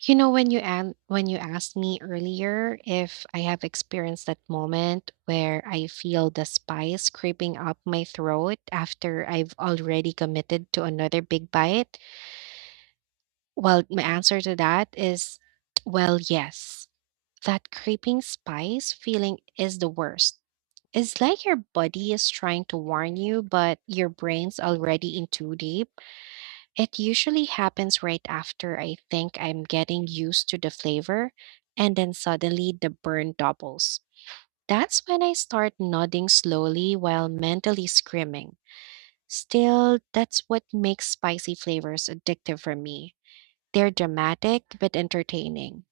You know, when you asked me earlier if I have experienced that moment where I feel the spice creeping up my throat after I've already committed to another big bite, well, my answer to that is, well, yes. That creeping spice feeling is the worst. It's like your body is trying to warn you, but your brain's already in too deep it usually happens right after I think I'm getting used to the flavor, and then suddenly the burn doubles. That's when I start nodding slowly while mentally screaming. Still, that's what makes spicy flavors addictive for me. They're dramatic but entertaining.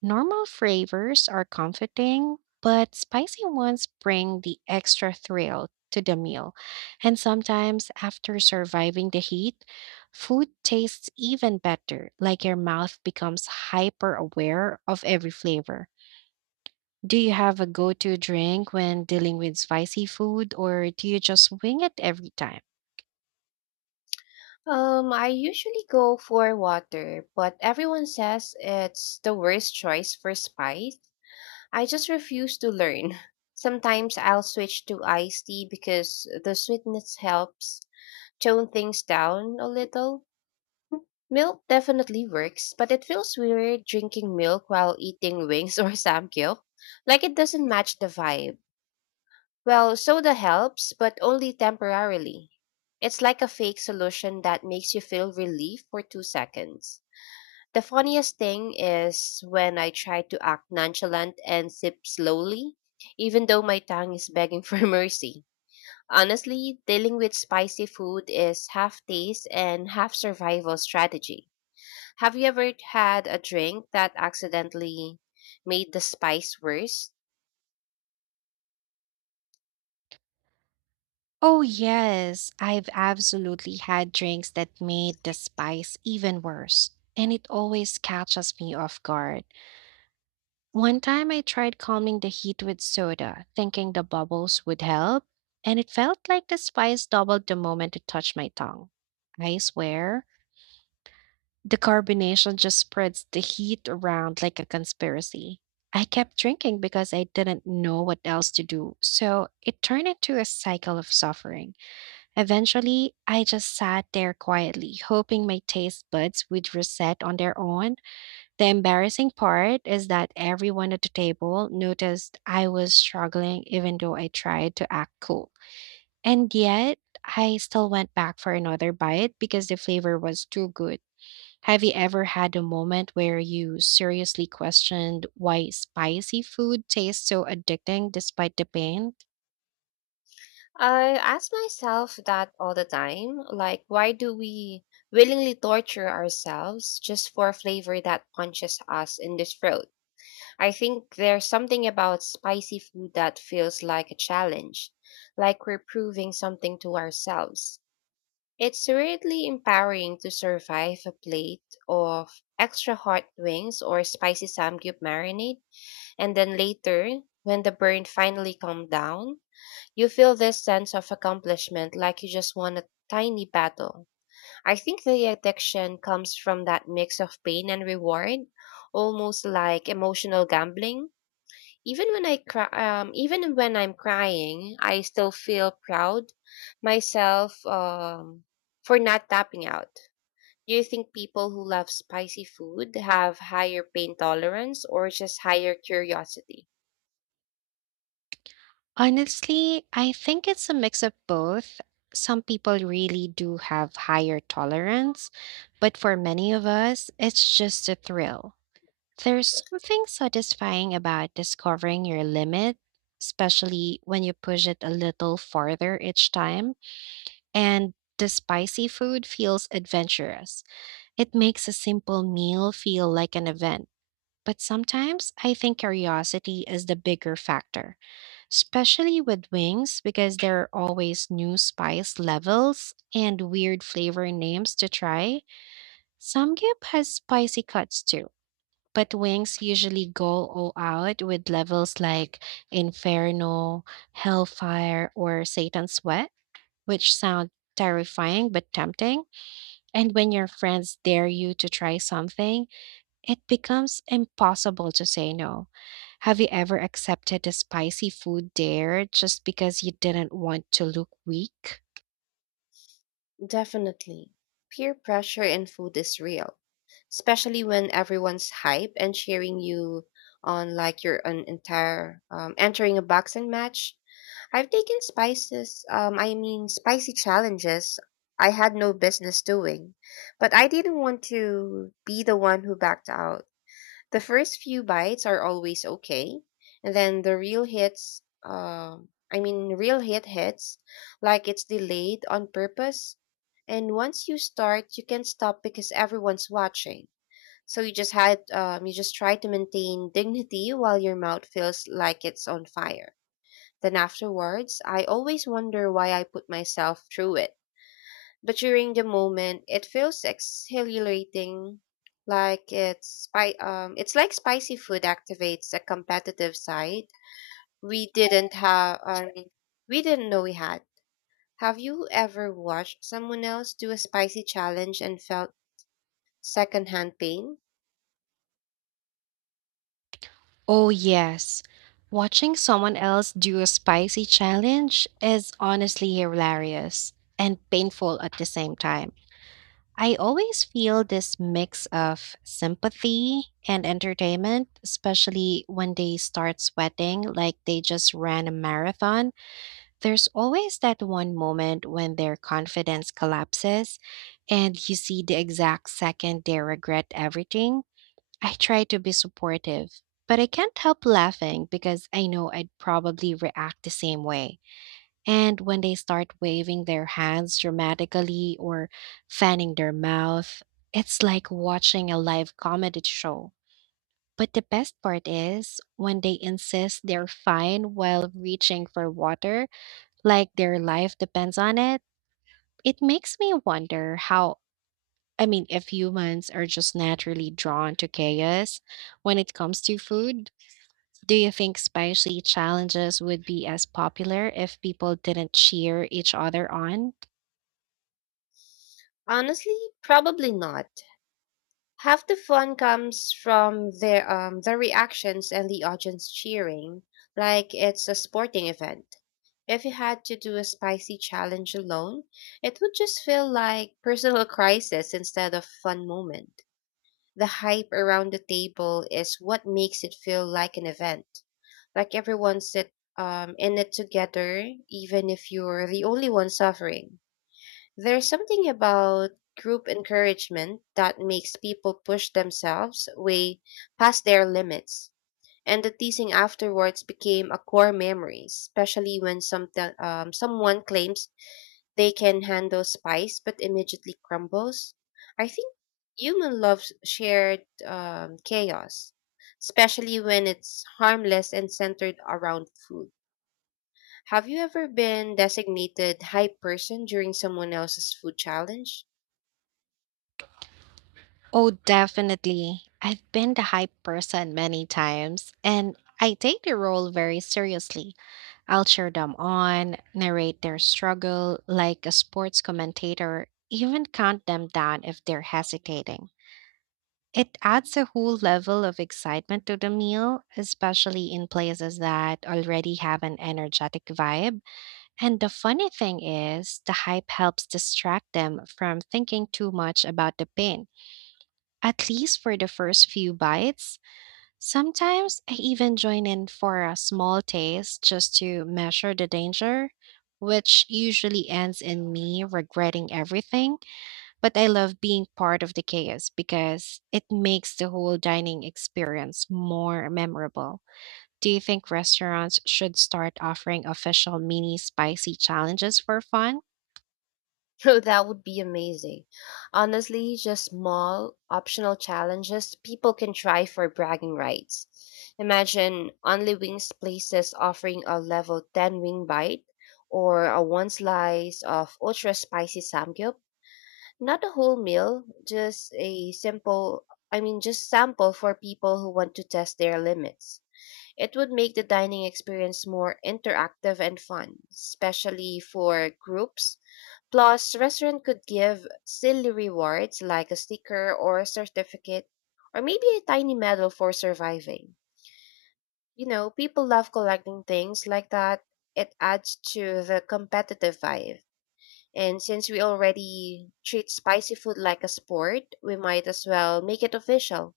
Normal flavors are comforting, but spicy ones bring the extra thrill to the meal. And sometimes, after surviving the heat, food tastes even better, like your mouth becomes hyper aware of every flavor. Do you have a go to drink when dealing with spicy food, or do you just wing it every time? I usually go for water, but everyone says it's the worst choice for spice. I just refuse to learn. Sometimes I'll switch to iced tea because the sweetness helps tone things down a little. Milk definitely works, but it feels weird drinking milk while eating wings or samgyeop. Like it doesn't match the vibe. Well, soda helps, but only temporarily. It's like a fake solution that makes you feel relief for 2 seconds. The funniest thing is when I try to act nonchalant and sip slowly, even though my tongue is begging for mercy. Honestly, dealing with spicy food is half taste and half survival strategy. Have you ever had a drink that accidentally made the spice worse? Oh, yes. I've absolutely had drinks that made the spice even worse, and it always catches me off guard. One time I tried calming the heat with soda, thinking the bubbles would help, and it felt like the spice doubled the moment it touched my tongue. I swear, the carbonation just spreads the heat around like a conspiracy. I kept drinking because I didn't know what else to do, so it turned into a cycle of suffering. Eventually, I just sat there quietly, hoping my taste buds would reset on their own. The embarrassing part is that everyone at the table noticed I was struggling, even though I tried to act cool. And yet, I still went back for another bite because the flavor was too good. Have you ever had a moment where you seriously questioned why spicy food tastes so addicting despite the pain? I ask myself that all the time. Like, why do we willingly torture ourselves just for a flavor that punches us in the throat? I think there's something about spicy food that feels like a challenge, like we're proving something to ourselves. It's weirdly empowering to survive a plate of extra hot wings or spicy samgyup marinade, and then later, when the burn finally calmed down, you feel this sense of accomplishment like you just won a tiny battle. I think the addiction comes from that mix of pain and reward, almost like emotional gambling. Even when I'm crying, I still feel proud myself for not tapping out. Do you think people who love spicy food have higher pain tolerance or just higher curiosity? Honestly, I think it's a mix of both. Some people really do have higher tolerance, but for many of us, it's just a thrill. There's something satisfying about discovering your limit, especially when you push it a little farther each time. And the spicy food feels adventurous. It makes a simple meal feel like an event. But sometimes I think curiosity is the bigger factor, especially with wings because there are always new spice levels and weird flavor names to try. Samgyup has spicy cuts too, but wings usually go all out with levels like Inferno, Hellfire, or Satan's Sweat, which sound terrifying but tempting. And when your friends dare you to try something, it becomes impossible to say no. Have you ever accepted a spicy food dare just because you didn't want to look weak? Definitely. Peer pressure in food is real, especially when everyone's hype and cheering you on like you're an entire entering a boxing match. I mean spicy challenges I had no business doing, but I didn't want to be the one who backed out. The first few bites are always okay, and then the real hits. I mean, real hits, like it's delayed on purpose. And once you start, you can't stop because everyone's watching. So you just try to maintain dignity while your mouth feels like it's on fire. Then afterwards, I always wonder why I put myself through it. But during the moment, it feels exhilarating, like it's like spicy food activates a competitive side we didn't have um, we didn't know we had. Have you ever watched someone else do a spicy challenge and felt secondhand pain? Oh, yes. Watching someone else do a spicy challenge is honestly hilarious and painful at the same time. I always feel this mix of sympathy and entertainment, especially when they start sweating like they just ran a marathon. There's always that one moment when their confidence collapses and you see the exact second they regret everything. I try to be supportive, but I can't help laughing because I know I'd probably react the same way. And when they start waving their hands dramatically or fanning their mouth, it's like watching a live comedy show. But the best part is when they insist they're fine while reaching for water like their life depends on it. It makes me wonder if humans are just naturally drawn to chaos when it comes to food. Do you think spicy challenges would be as popular if people didn't cheer each other on? Honestly, probably not. Half the fun comes from their reactions and the audience cheering, like it's a sporting event. If you had to do a spicy challenge alone, it would just feel like personal crisis instead of fun moment. The hype around the table is what makes it feel like an event, like everyone sit in it together, even if you're the only one suffering. There's something about group encouragement that makes people push themselves way past their limits. And the teasing afterwards became a core memory, especially when someone claims they can handle spice but immediately crumbles. I think human loves shared chaos, especially when it's harmless and centered around food. Have you ever been designated hype person during someone else's food challenge? Oh, definitely. I've been the hype person many times, and I take the role very seriously. I'll cheer them on, narrate their struggle like a sports commentator, even count them down if they're hesitating. It adds a whole level of excitement to the meal, especially in places that already have an energetic vibe. And the funny thing is, the hype helps distract them from thinking too much about the pain, at least for the first few bites. Sometimes I even join in for a small taste just to measure the danger, which usually ends in me regretting everything. But I love being part of the chaos because it makes the whole dining experience more memorable. Do you think restaurants should start offering official mini spicy challenges for fun? Oh, that would be amazing. Honestly, just small, optional challenges people can try for bragging rights. Imagine only wings places offering a level 10 wing bite or a one slice of ultra spicy samgyup. Not a whole meal, just a simple, I mean, just sample for people who want to test their limits. It would make the dining experience more interactive and fun, especially for groups. Plus, restaurant could give silly rewards like a sticker or a certificate or maybe a tiny medal for surviving. You know, people love collecting things like that. It adds to the competitive vibe. And since we already treat spicy food like a sport, we might as well make it official.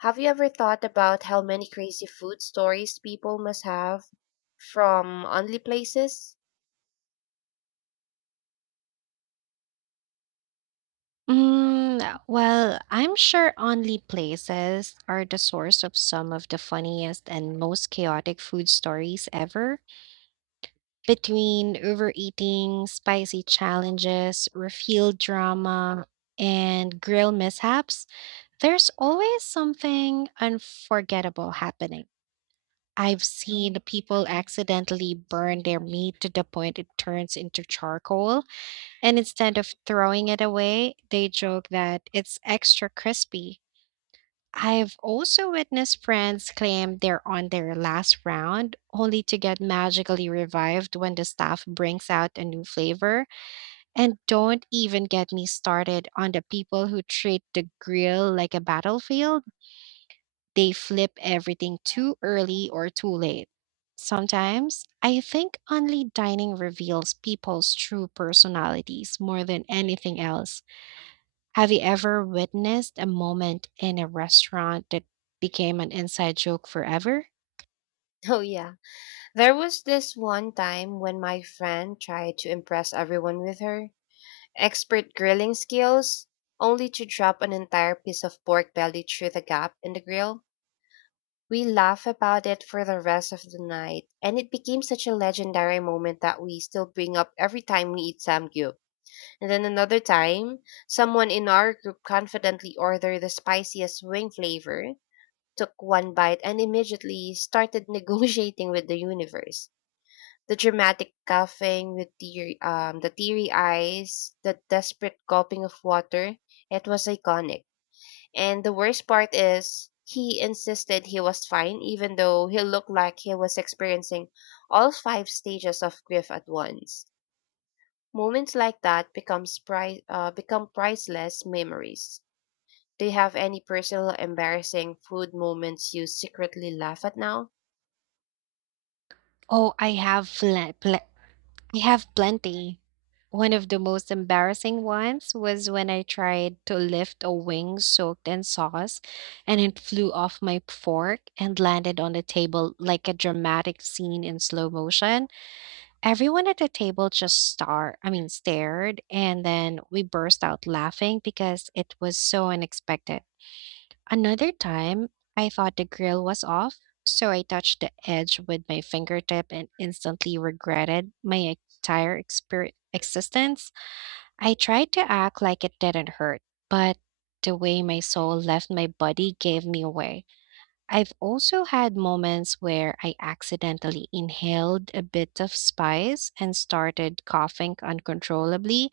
Have you ever thought about how many crazy food stories people must have from only places? Mm, well, I'm sure only places are the source of some of the funniest and most chaotic food stories ever. Between overeating, spicy challenges, refill drama, and grill mishaps, there's always something unforgettable happening. I've seen people accidentally burn their meat to the point it turns into charcoal and instead of throwing it away, they joke that it's extra crispy. I've also witnessed friends claim they're on their last round only to get magically revived when the staff brings out a new flavor. And don't even get me started on the people who treat the grill like a battlefield. They flip everything too early or too late. Sometimes I think only dining reveals people's true personalities more than anything else. Have you ever witnessed a moment in a restaurant that became an inside joke forever? Oh, yeah. There was this one time when my friend tried to impress everyone with her expert grilling skills, only to drop an entire piece of pork belly through the gap in the grill. We laugh about it for the rest of the night, and it became such a legendary moment that we still bring up every time we eat samgyup. And then another time, someone in our group confidently ordered the spiciest wing flavor, took one bite, and immediately started negotiating with the universe. The dramatic the teary eyes, the desperate gulping of water, it was iconic. And the worst part is, he insisted he was fine, even though he looked like he was experiencing all five stages of grief at once. Moments like that become priceless memories. Do you have any personal embarrassing food moments you secretly laugh at now? Oh, I have plenty. One of the most embarrassing ones was when I tried to lift a wing soaked in sauce and it flew off my fork and landed on the table like a dramatic scene in slow motion. Everyone at the table just stared and then we burst out laughing because it was so unexpected. Another time, I thought the grill was off, so I touched the edge with my fingertip and instantly regretted my entire existence. I tried to act like it didn't hurt, but the way my soul left my body gave me away. I've also had moments where I accidentally inhaled a bit of spice and started coughing uncontrollably,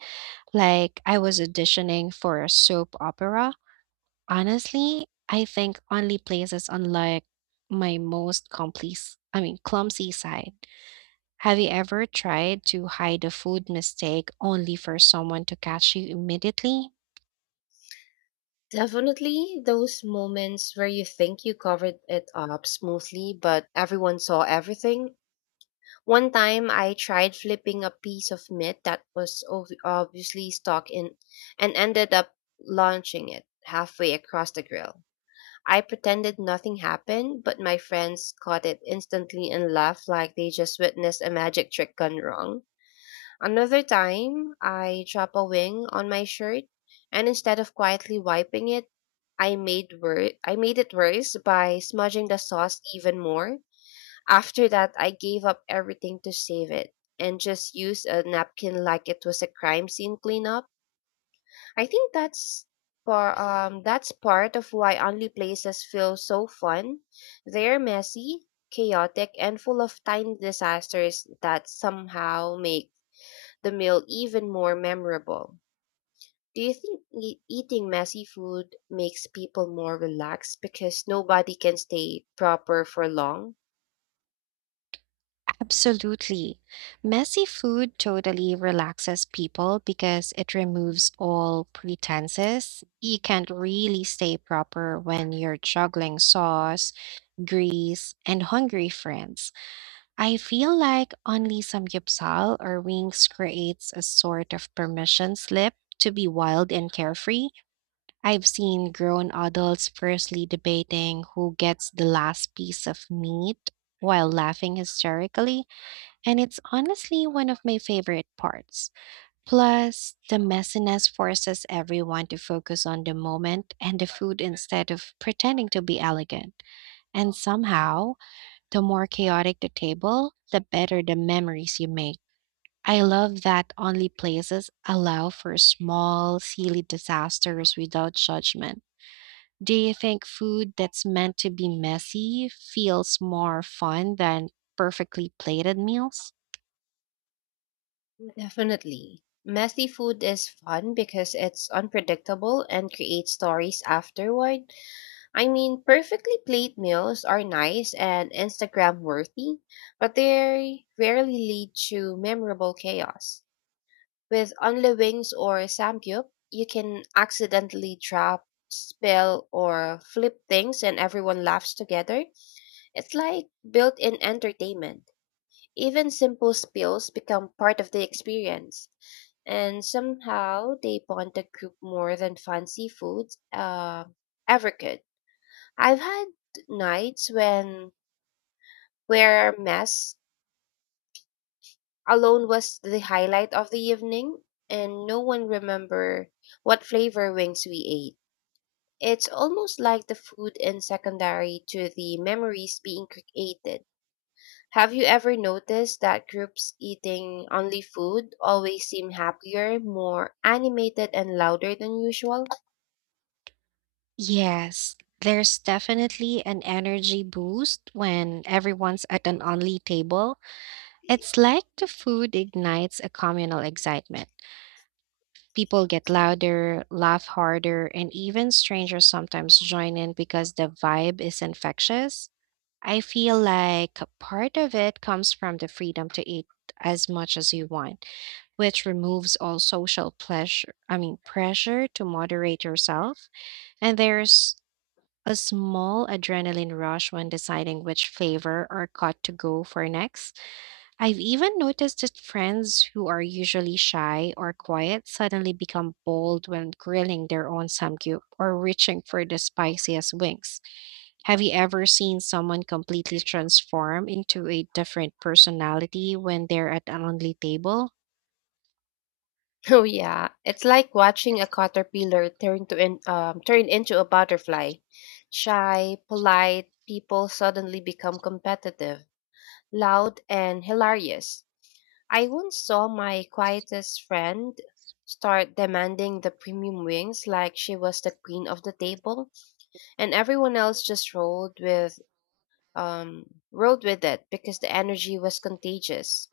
like I was auditioning for a soap opera. Honestly, I think only places unlike my most clumsy side. Have you ever tried to hide a food mistake only for someone to catch you immediately? Definitely those moments where you think you covered it up smoothly, but everyone saw everything. One time I tried flipping a piece of meat that was obviously stuck in and ended up launching it halfway across the grill. I pretended nothing happened, but my friends caught it instantly and laughed like they just witnessed a magic trick gone wrong. Another time, I dropped a wing on my shirt, and instead of quietly wiping it, I made it worse by smudging the sauce even more. After that, I gave up everything to save it and just used a napkin like it was a crime scene cleanup. I think that's part of why only places feel so fun. They're messy, chaotic, and full of tiny disasters that somehow make the meal even more memorable. Do you think eating messy food makes people more relaxed because nobody can stay proper for long? Absolutely. Messy food totally relaxes people because it removes all pretenses. You can't really stay proper when you're juggling sauce, grease, and hungry friends. I feel like only samgyupsal or wings creates a sort of permission slip to be wild and carefree. I've seen grown adults fiercely debating who gets the last piece of meat while laughing hysterically, and it's honestly one of my favorite parts. Plus, the messiness forces everyone to focus on the moment and the food instead of pretending to be elegant. And somehow, the more chaotic the table, the better the memories you make. I love that only places allow for small, silly disasters without judgment. Do you think food that's meant to be messy feels more fun than perfectly plated meals? Definitely. Messy food is fun because it's unpredictable and creates stories afterward. I mean, perfectly plate meals are nice and Instagram worthy, but they rarely lead to memorable chaos. With only wings or samgyup, you can accidentally drop, spill, or flip things and everyone laughs together. It's like built in entertainment. Even simple spills become part of the experience. And somehow they bond the group more than fancy foods ever could. I've had nights when where mess alone was the highlight of the evening and no one remember what flavor wings we ate. It's almost like the food is secondary to the memories being created. Have you ever noticed that groups eating only food always seem happier, more animated and louder than usual? Yes, there's definitely an energy boost when everyone's at an only table. It's like the food ignites a communal excitement. People get louder, laugh harder, and even strangers sometimes join in because the vibe is infectious. I feel like part of it comes from the freedom to eat as much as you want, which removes all social pressure to moderate yourself. And there's a small adrenaline rush when deciding which flavor or cut to go for next. I've even noticed that friends who are usually shy or quiet suddenly become bold when grilling their own samgyup or reaching for the spiciest wings. Have you ever seen someone completely transform into a different personality when they're at an only table? Oh yeah, it's like watching a caterpillar turn into a butterfly. Shy, polite people suddenly become competitive, loud and hilarious. I once saw my quietest friend start demanding the premium wings like she was the queen of the table, and everyone else just rolled with rolled with it because the energy was contagious.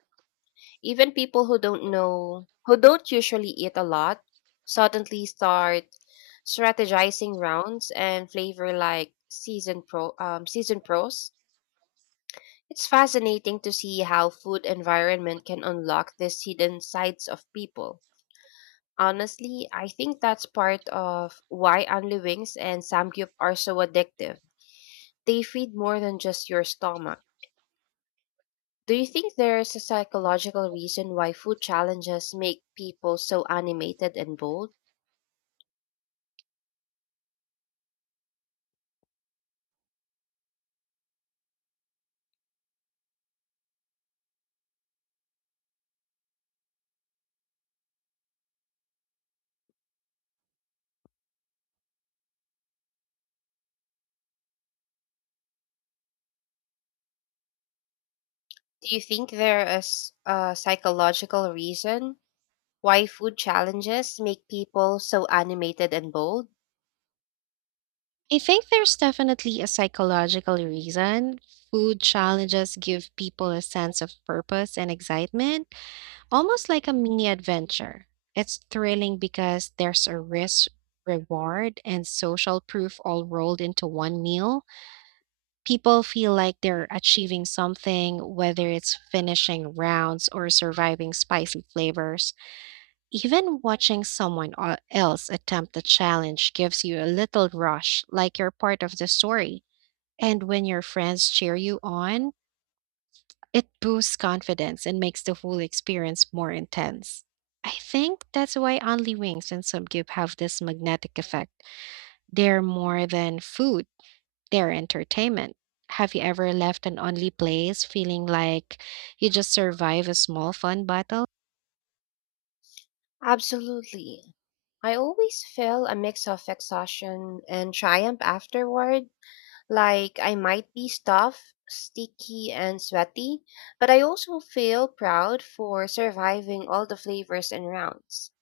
Even people who don't know, who don't usually eat a lot, suddenly start strategizing rounds and flavor like season pros. It's fascinating to see how food environment can unlock these hidden sides of people. Honestly, I think that's part of why Anli Wings and Samgyup are so addictive. They feed more than just your stomach. Do you think there's a psychological reason why food challenges make people so animated and bold? Do you think there is a psychological reason why food challenges make people so animated and bold? I think there's definitely a psychological reason. Food challenges give people a sense of purpose and excitement Almost like a mini adventure. It's thrilling because there's a risk, reward, and social proof all rolled into one meal. People feel like they're achieving something, whether it's finishing rounds or surviving spicy flavors. Even watching else attempt the challenge gives you a little rush, like you're part of the story. And when your friends cheer you on, it boosts confidence and makes the whole experience more intense. I think that's why only wings and subgib have this magnetic effect. They're more than food, they're entertainment. Have you ever left an only place feeling like you just survived a small fun battle? Absolutely. I always feel a mix of exhaustion and triumph afterward. Like I might be stuffed, sticky, and sweaty, but I also feel proud for surviving all the flavors and rounds.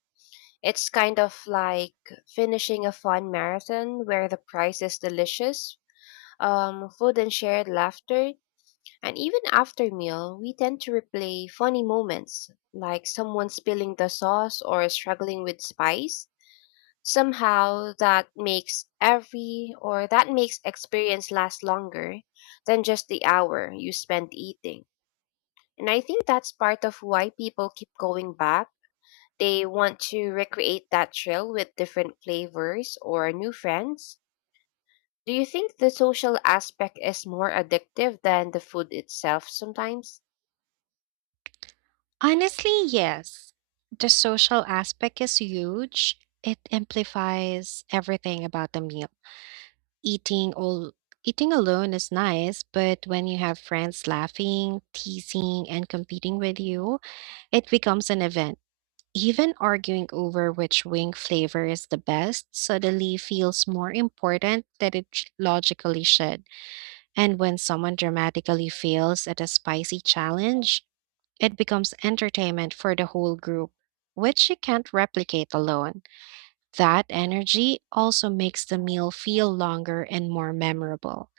It's kind of like finishing a fun marathon where the price is delicious food and shared laughter. And even after meal, we tend to replay funny moments, like someone spilling the sauce or struggling with spice. Somehow that makes experience last longer than just the hour you spent eating. And I think that's part of why people keep going back, they want to recreate that trail with different flavors or new friends. Do you think the social aspect is more addictive than the food itself sometimes? Honestly, yes. The social aspect is huge. It amplifies everything about the meal. Eating all eating alone is nice, but when you have friends laughing, teasing, and competing with you, it becomes an event. Even arguing over which wing flavor is the best suddenly feels more important than it logically should. And when someone dramatically fails at a spicy challenge, it becomes entertainment for the whole group, which you can't replicate alone. That energy also makes the meal feel longer and more memorable.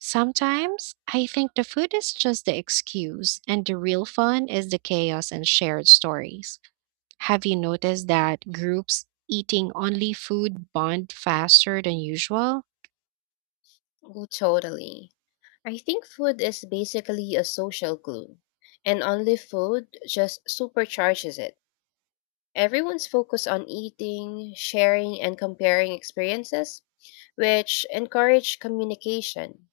Sometimes I think the food is just the excuse, and the real fun is the chaos and shared stories. Have you noticed that groups eating only food bond faster than usual? Oh, totally. I think food is basically a social glue, and only food just supercharges it. Everyone's focused on eating, sharing, and comparing experiences, which encourage communication.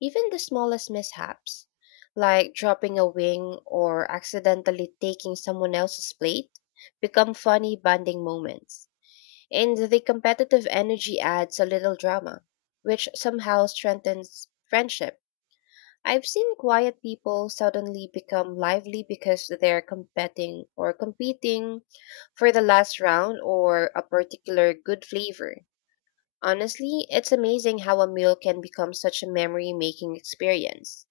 Even the smallest mishaps, like dropping a wing or accidentally taking someone else's plate, become funny bonding moments. And the competitive energy adds a little drama, which somehow strengthens friendship. I've seen quiet people suddenly become lively because they're competing for the last round or a particular good flavor. Honestly, it's amazing how a meal can become such a memory making experience.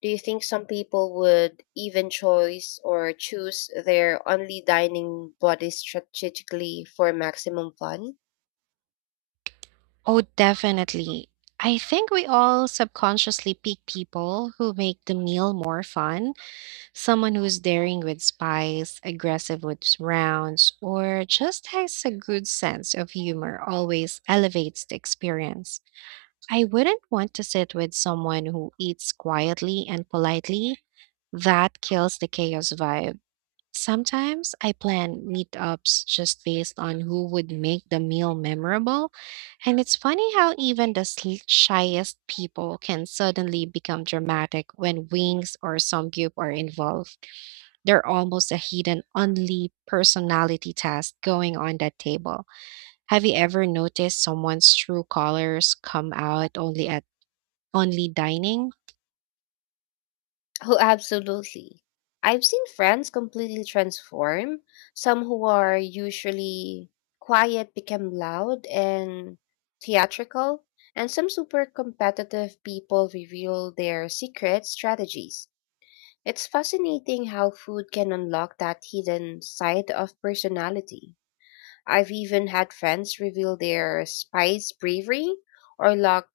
Do you think some people would even choice or choose their only dining body strategically for maximum fun? Oh, definitely. I think we all subconsciously pick people who make the meal more fun. Someone who's daring with spice, aggressive with rounds, or just has a good sense of humor always elevates the experience. I wouldn't want to sit with someone who eats quietly and politely. That kills the chaos vibe. Sometimes I plan meetups just based on who would make the meal memorable. And it's funny how even the shyest people can suddenly become dramatic when wings or Samgyup are involved. They're almost a hidden, only personality test going on that table. Have you ever noticed someone's true colors come out only at only dining? Oh, absolutely. I've seen friends completely transform. Some who are usually quiet become loud and theatrical, and some super competitive people reveal their secret strategies. It's fascinating how food can unlock that hidden side of personality. I've even had friends reveal their spice bravery or lack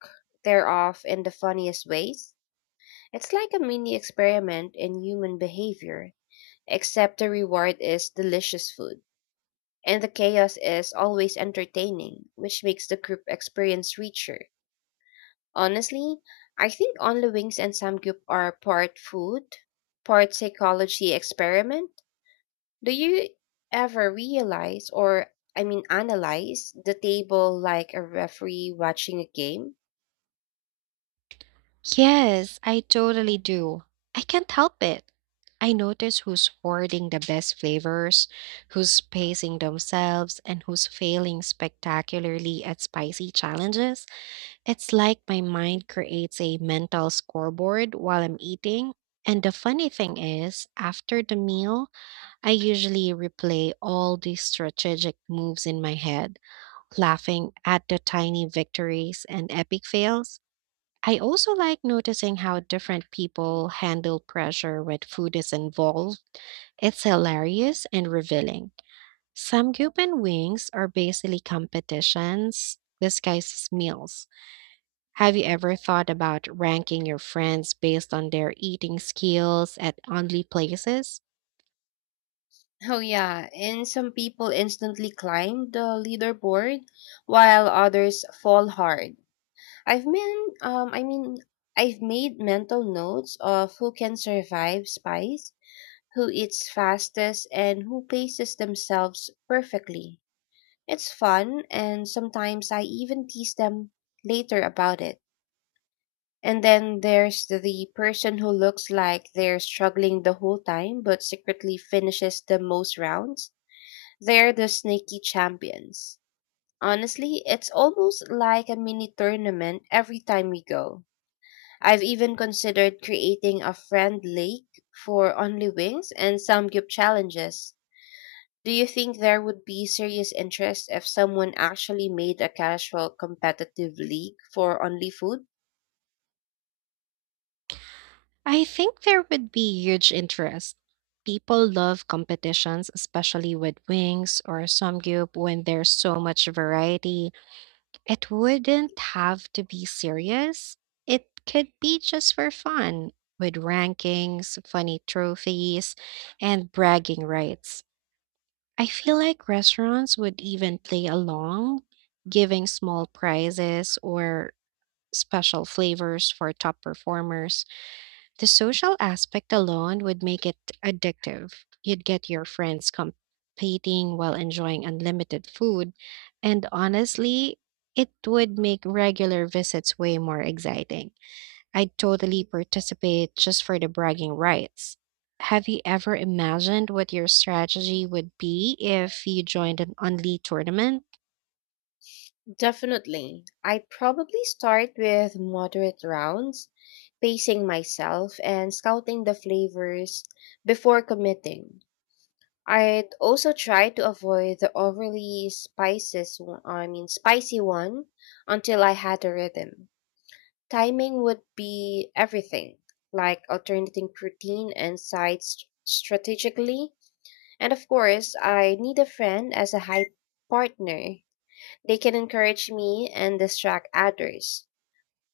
thereof in the funniest ways. It's like a mini experiment in human behavior, except the reward is delicious food. And the chaos is always entertaining, which makes the group experience richer. Honestly, I think Only Wings and Samgyup are part food, part psychology experiment. Do you ever realize or I mean analyze the table like a referee watching a game? Yes, I totally do. I can't help it. I notice who's hoarding the best flavors, who's pacing themselves, and who's failing spectacularly at spicy challenges. It's like my mind creates a mental scoreboard while I'm eating. And the funny thing is, after the meal, I usually replay all these strategic moves in my head, laughing at the tiny victories and epic fails. I also like noticing how different people handle pressure when food is involved. It's hilarious and revealing. Samgyup and wings are basically competitions disguised as meals. Have you ever thought about ranking your friends based on their eating skills at only places? Oh yeah, and some people instantly climb the leaderboard while others fall hard. I mean I've made mental notes of who can survive spice, who eats fastest and who paces themselves perfectly. It's fun and sometimes I even tease them later about it. And then there's the person who looks like they're struggling the whole time but secretly finishes the most rounds. They're the sneaky champions. Honestly, it's almost like a mini tournament every time we go. I've even considered creating a friend league for only wings and samgyup challenges. Do you think there would be serious interest if someone actually made a casual competitive league for only food? I think there would be huge interest. People love competitions, especially with wings or samgyup when there's so much variety It wouldn't have to be serious. It could be just for fun, with rankings, funny trophies, and bragging rights. I feel like restaurants would even play along, giving small prizes or special flavors for top performers. The social aspect alone would make it addictive. You'd get your friends competing while enjoying unlimited food, and honestly, it would make regular visits way more exciting. I'd totally participate just for the bragging rights. Have you ever imagined what your strategy would be if you joined an only tournament? Definitely. I probably start with moderate rounds, pacing myself and scouting the flavors before committing. I'd also try to avoid the I mean spicy one until I had a rhythm. Timing would be everything, like alternating protein and sides strategically. And of course, I need a friend as a high partner, they can encourage me and distract others.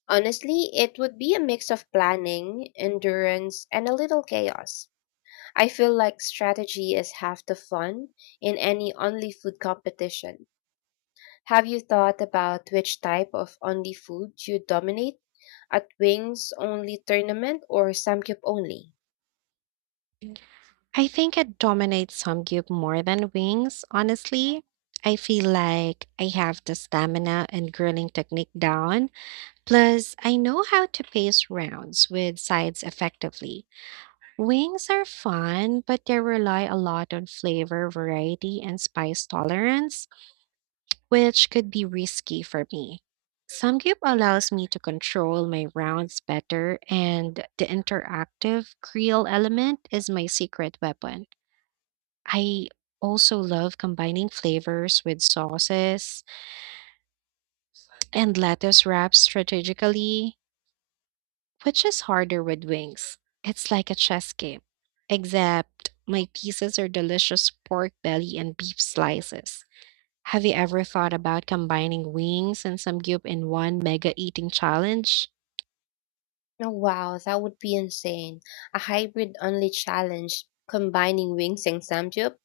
Honestly, it would be a mix of planning, endurance, and a little chaos. I feel like strategy is half the fun in any only food competition. Have you thought about which type of only food you dominate? At wings only tournament or samgyup only? I think it dominates Samgyup more than wings, honestly. I feel like I have the stamina and grilling technique down. Plus, I know how to pace rounds with sides effectively. Wings are fun, but they rely a lot on flavor, variety, and spice tolerance, which could be risky for me. Samgyup allows me to control my rounds better, and the interactive Creole element is my secret weapon. I also love combining flavors with sauces and lettuce wraps strategically, which is harder with wings. It's like a chess game, except my pieces are delicious pork belly and beef slices. Have you ever thought about combining wings and samgyup in one mega eating challenge? Oh, wow, that would be insane. A hybrid only challenge combining wings and samgyup.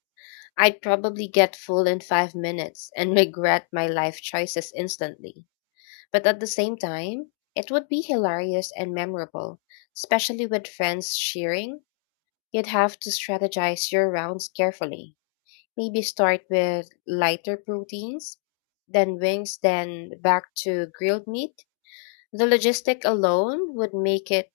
I'd probably get full in 5 minutes and regret my life choices instantly. But at the same time, it would be hilarious and memorable, especially with friends cheering. You'd have to strategize your rounds carefully. Maybe start with lighter proteins, then wings, then back to grilled meat. The logistic alone would make it